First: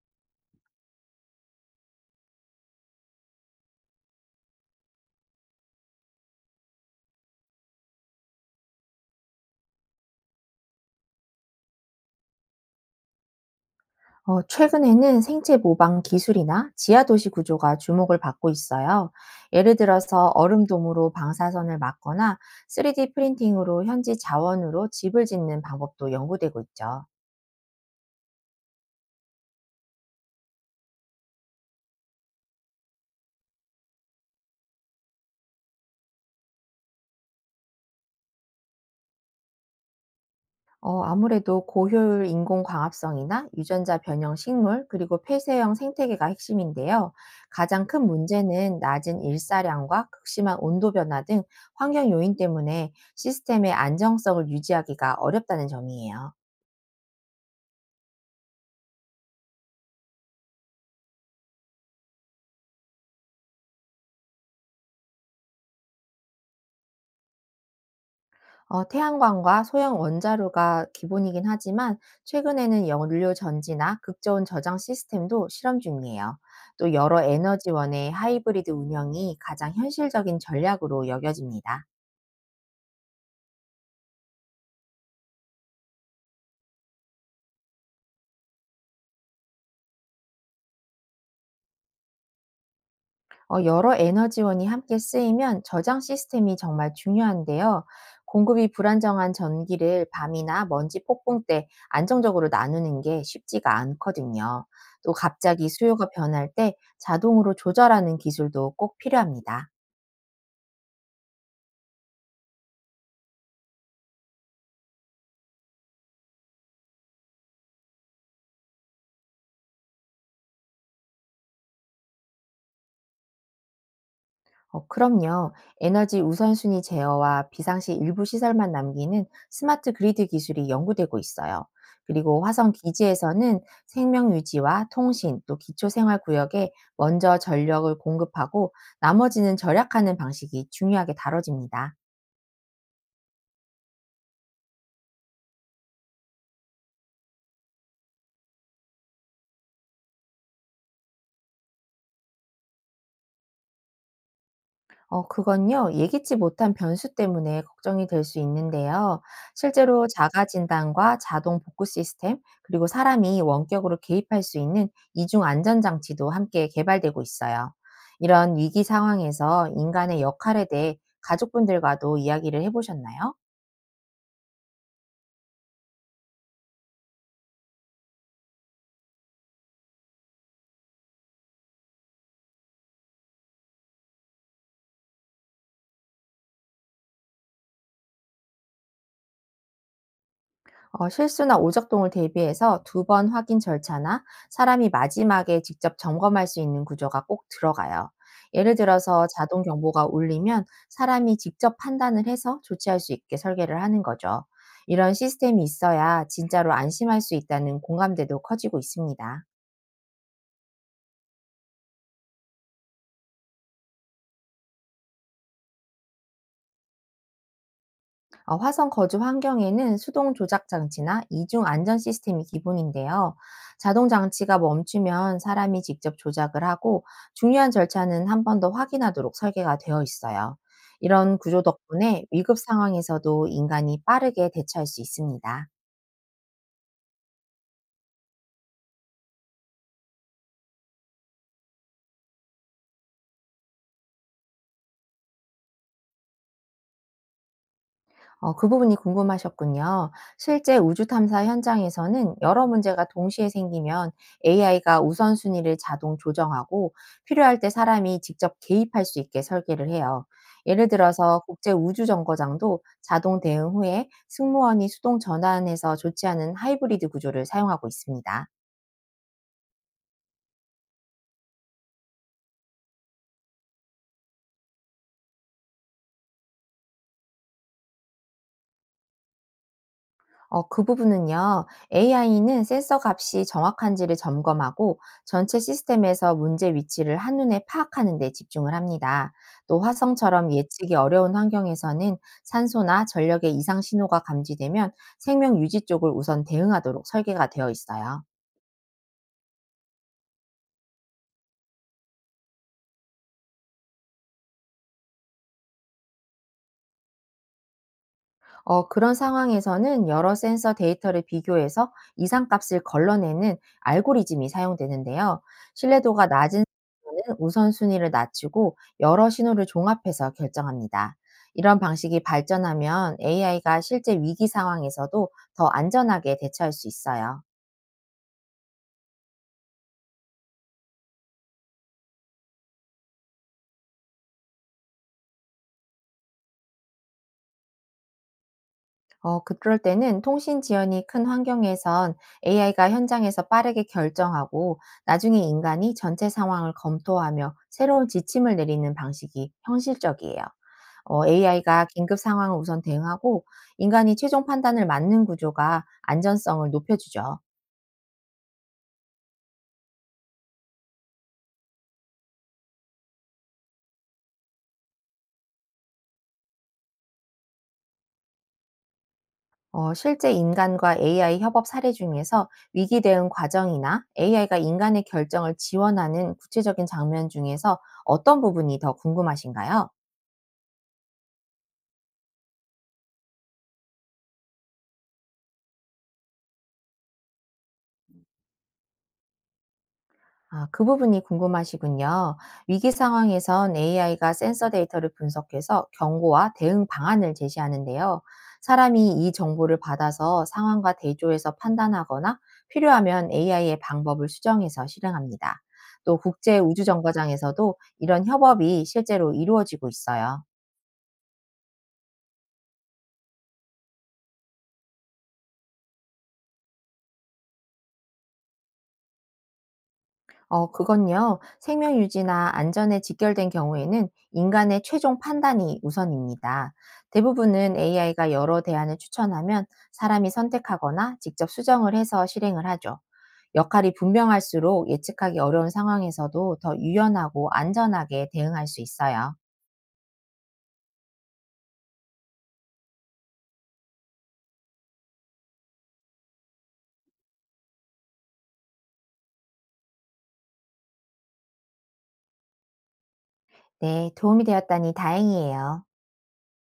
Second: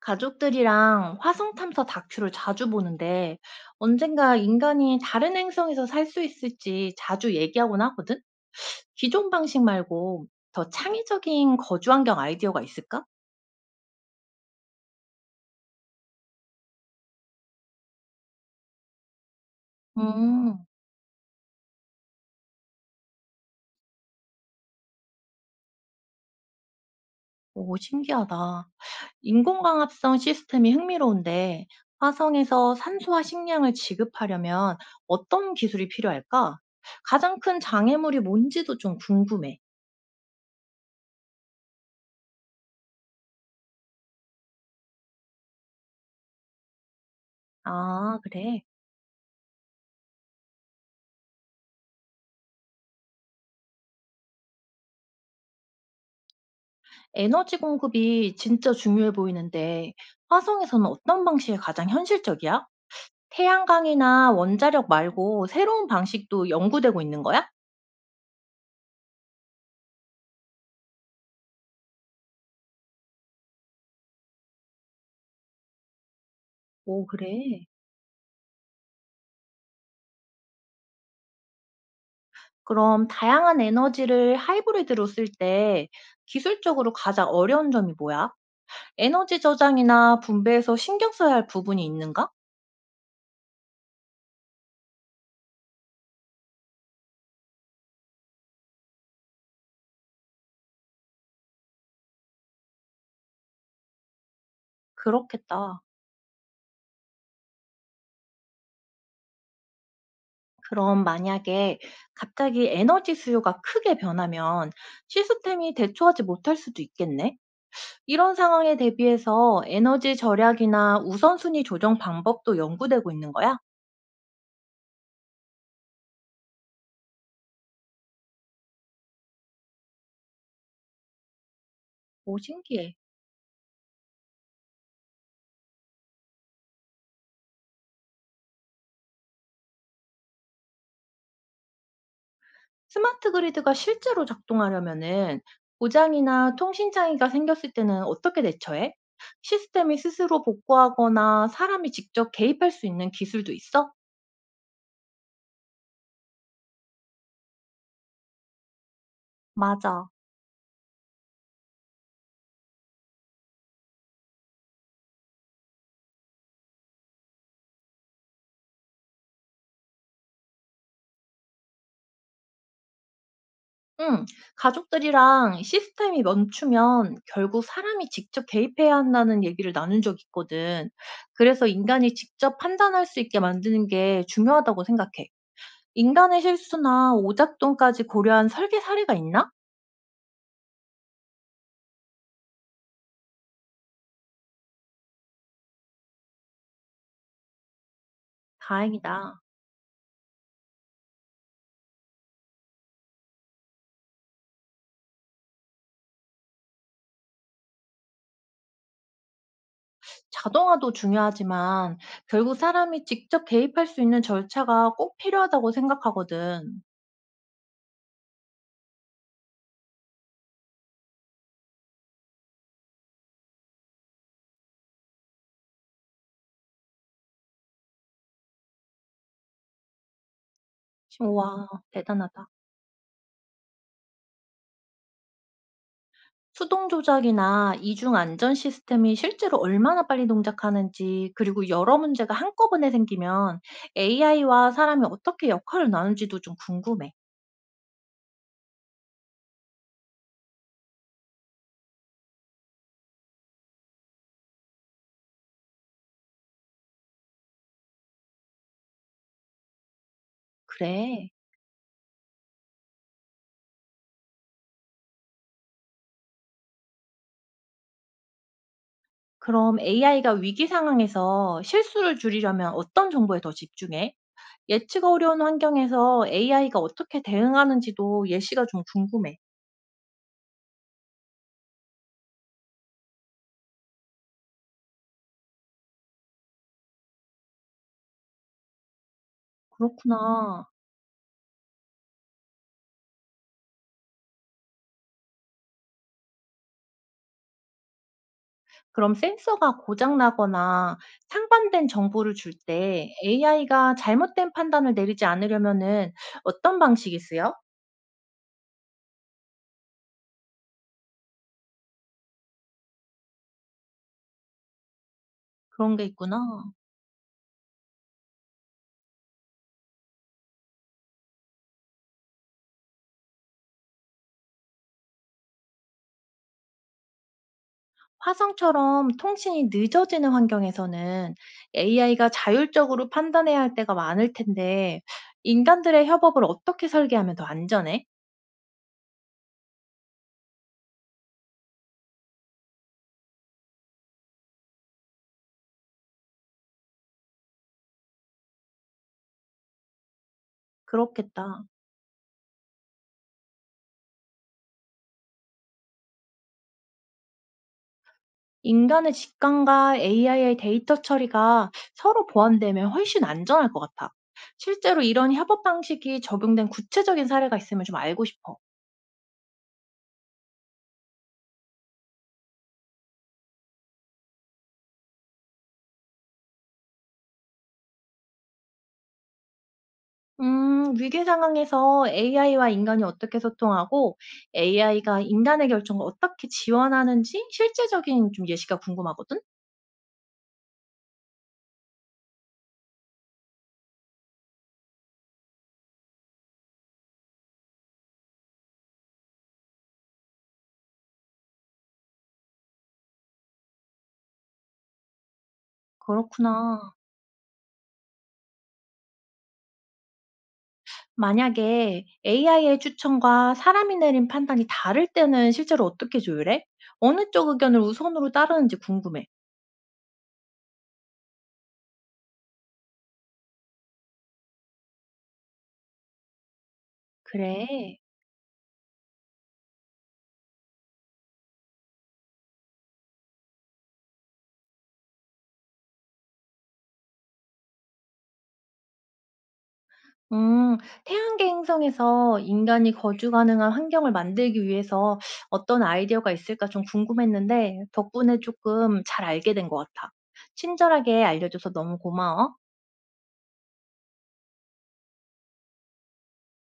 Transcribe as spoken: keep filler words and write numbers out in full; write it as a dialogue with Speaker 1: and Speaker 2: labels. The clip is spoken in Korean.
Speaker 1: 가족들이랑 화성 탐사 다큐를 자주 보는데 언젠가 인간이 다른 행성에서 살 수 있을지 자주 얘기하곤 하거든? 기존 방식 말고 더 창의적인 거주 환경 아이디어가 있을까?
Speaker 2: 어, 최근에는 생체 모방 기술이나 지하도시 구조가 주목을 받고 있어요. 예를 들어서
Speaker 1: 음,
Speaker 2: 얼음돔으로 방사선을 막거나 쓰리디 프린팅으로 현지 자원으로 집을 짓는 방법도 연구되고 있죠.
Speaker 1: 오, 신기하다. 인공광합성 시스템이 흥미로운데 화성에서 산소와 식량을 지급하려면 어떤 기술이 필요할까? 가장 큰 장애물이 뭔지도 좀 궁금해.
Speaker 2: 어, 아무래도 고효율 인공 광합성이나 유전자 변형 식물, 그리고 폐쇄형 생태계가 핵심인데요. 가장 큰
Speaker 1: 아, 그래.
Speaker 2: 문제는 낮은 일사량과 극심한 온도 변화 등 환경 요인 때문에 시스템의 안정성을 유지하기가 어렵다는 점이에요.
Speaker 1: 에너지 공급이 진짜 중요해 보이는데, 화성에서는 어떤 방식이 가장 현실적이야? 태양광이나 원자력 말고 새로운 방식도 연구되고 있는 거야?
Speaker 2: 어, 태양광과 소형 원자로가 기본이긴 하지만 최근에는 연료 전지나 극저온 저장 시스템도 실험 중이에요. 또
Speaker 1: 오,
Speaker 2: 여러
Speaker 1: 그래.
Speaker 2: 에너지원의 하이브리드 운영이 가장 현실적인 전략으로 여겨집니다.
Speaker 1: 그럼 다양한 에너지를 하이브리드로 쓸 때 기술적으로 가장 어려운 점이 뭐야? 에너지 저장이나 분배에서 신경 써야 할 부분이 있는가?
Speaker 2: 어, 여러 에너지원이 함께 쓰이면 저장 시스템이 정말 중요한데요. 공급이 불안정한 전기를 밤이나 먼지 폭풍 때 안정적으로 나누는 게 쉽지가 않거든요. 또 갑자기
Speaker 1: 그렇겠다.
Speaker 2: 수요가 변할 때 자동으로 조절하는 기술도 꼭 필요합니다.
Speaker 1: 그럼 만약에 갑자기 에너지 수요가 크게 변하면 시스템이 대처하지 못할 수도 있겠네? 이런 상황에 대비해서 에너지 절약이나 우선순위 조정 방법도 연구되고 있는 거야?
Speaker 2: 어, 그럼요. 에너지 우선순위 제어와 비상시 일부 시설만 남기는 스마트 그리드 기술이 연구되고 있어요.
Speaker 1: 오,
Speaker 2: 그리고 화성
Speaker 1: 신기해.
Speaker 2: 기지에서는 생명 유지와 통신, 또 기초 생활 구역에 먼저 전력을 공급하고 나머지는 절약하는 방식이 중요하게 다뤄집니다.
Speaker 1: 스마트 그리드가 실제로 작동하려면은 고장이나 통신 장애가 생겼을 때는 어떻게 대처해? 시스템이 스스로 복구하거나 사람이 직접 개입할 수 있는 기술도 있어?
Speaker 2: 어, 그건요, 예기치 못한 변수 때문에 걱정이 될 수 있는데요. 실제로
Speaker 1: 맞아.
Speaker 2: 자가 진단과 자동 복구 시스템, 그리고 사람이 원격으로 개입할 수 있는 이중 안전장치도 함께 개발되고 있어요. 이런 위기 상황에서 인간의 역할에 대해 가족분들과도 이야기를 해보셨나요?
Speaker 1: 음, 가족들이랑 시스템이 멈추면 결국 사람이 직접 개입해야 한다는 얘기를 나눈 적 있거든. 그래서 인간이 직접 판단할 수 있게 만드는 게 중요하다고 생각해. 인간의 실수나 오작동까지 고려한 설계 사례가 있나?
Speaker 2: 어, 실수나 오작동을 대비해서 두 번 확인 절차나 사람이 마지막에 직접 점검할 수 있는 구조가 꼭 들어가요. 예를 들어서
Speaker 1: 다행이다.
Speaker 2: 자동 경보가 울리면 사람이 직접 판단을 해서 조치할 수 있게 설계를 하는 거죠. 이런 시스템이 있어야 진짜로 안심할 수 있다는 공감대도 커지고 있습니다.
Speaker 1: 자동화도 중요하지만 결국 사람이 직접 개입할 수 있는 절차가 꼭 필요하다고 생각하거든.
Speaker 2: 어, 화성 거주 환경에는 수동 조작 장치나 이중 안전 시스템이 기본인데요. 자동 장치가 멈추면 사람이 직접 조작을 하고 중요한 절차는 한 번 더 확인하도록 설계가 되어 있어요. 이런 구조
Speaker 1: 와,
Speaker 2: 덕분에
Speaker 1: 대단하다.
Speaker 2: 위급 상황에서도 인간이 빠르게 대처할 수 있습니다.
Speaker 1: 수동 조작이나 이중 안전 시스템이 실제로 얼마나 빨리 동작하는지, 그리고 여러 문제가 한꺼번에 생기면 에이아이와 사람이 어떻게 역할을 나누지도 좀 궁금해.
Speaker 2: 어, 그 부분이 궁금하셨군요. 실제 우주 탐사 현장에서는 여러 문제가 동시에 생기면 에이아이가 우선순위를 자동 조정하고 필요할 때 사람이 직접 개입할 수 있게 설계를 해요. 예를
Speaker 1: 그래.
Speaker 2: 들어서 국제 우주 정거장도 자동 대응 후에 승무원이 수동 전환해서 조치하는 하이브리드 구조를 사용하고 있습니다.
Speaker 1: 그럼 에이아이가 위기 상황에서 실수를 줄이려면 어떤 정보에 더 집중해? 예측 어려운 환경에서 에이아이가 어떻게 대응하는지도 예시가 좀 궁금해.
Speaker 2: 어, 그 부분은요, 에이아이는 센서 값이 정확한지를 점검하고 전체 시스템에서 문제 위치를 한눈에 파악하는 데 집중을 합니다. 또 화성처럼
Speaker 1: 그렇구나.
Speaker 2: 예측이 어려운 환경에서는 산소나 전력의 이상 신호가 감지되면 생명 유지 쪽을 우선 대응하도록 설계가 되어 있어요.
Speaker 1: 그럼 센서가 고장 나거나 상반된 정보를 줄 때 에이아이가 잘못된 판단을 내리지 않으려면은 어떤 방식이 쓰여?
Speaker 2: 어, 그런 상황에서는 여러 센서 데이터를 비교해서 이상값을 걸러내는 알고리즘이 사용되는데요.
Speaker 1: 그런 게
Speaker 2: 신뢰도가
Speaker 1: 있구나.
Speaker 2: 낮은 센서는 우선순위를 낮추고 여러 신호를 종합해서 결정합니다. 이런 방식이 발전하면 에이아이가 실제 위기 상황에서도 더 안전하게 대처할 수 있어요.
Speaker 1: 화성처럼 통신이 늦어지는 환경에서는 에이아이가 자율적으로 판단해야 할 때가 많을 텐데 인간들의 협업을 어떻게 설계하면 더 안전해?
Speaker 2: 어, 그럴 때는 통신 지연이 큰 환경에선 에이아이가 현장에서 빠르게 결정하고 나중에 인간이 전체 상황을 검토하며 새로운 지침을 내리는 방식이 현실적이에요.
Speaker 1: 그렇겠다.
Speaker 2: 에이아이가 긴급 상황을 우선 대응하고 인간이 최종 판단을 맡는 구조가 안전성을 높여주죠.
Speaker 1: 인간의 직감과 에이아이의 데이터 처리가 서로 보완되면 훨씬 안전할 것 같아. 실제로 이런 협업 방식이 적용된 구체적인 사례가 있으면 좀 알고 싶어.
Speaker 2: 어, 실제 인간과 에이아이 협업 사례 중에서 위기 대응 과정이나 에이아이가 인간의 결정을 지원하는 구체적인 장면 중에서 어떤 부분이 더 궁금하신가요?
Speaker 1: 음, 위기 상황에서 에이아이와 인간이 어떻게 소통하고 에이아이가 인간의 결정을 어떻게 지원하는지 실제적인 좀 예시가 궁금하거든?
Speaker 2: 아, 그 부분이 궁금하시군요. 위기 상황에선 에이아이가 센서 데이터를 분석해서 경고와 대응 방안을 제시하는데요. 사람이 이 정보를 받아서 상황과 대조해서 판단하거나 필요하면 에이아이의 방법을 수정해서 실행합니다. 또 국제
Speaker 1: 그렇구나.
Speaker 2: 우주정거장에서도 이런 협업이 실제로 이루어지고 있어요.
Speaker 1: 만약에 에이아이의 추천과 사람이 내린 판단이 다를 때는 실제로 어떻게 조율해? 어느 쪽 의견을 우선으로 따르는지 궁금해.
Speaker 2: 어, 그건요. 생명 유지나 안전에 직결된 경우에는 인간의 최종 판단이 우선입니다. 대부분은
Speaker 1: 그래.
Speaker 2: 에이아이가 여러 대안을 추천하면 사람이 선택하거나 직접 수정을 해서 실행을 하죠. 역할이 분명할수록 예측하기 어려운 상황에서도 더 유연하고 안전하게 대응할 수 있어요.
Speaker 1: 음. 태양계 행성에서 인간이 거주 가능한 환경을 만들기 위해서 어떤 아이디어가 있을까 좀 궁금했는데 덕분에 조금 잘 알게 된 것 같아. 친절하게 알려줘서 너무 고마워.
Speaker 2: 네, 도움이 되었다니 다행이에요.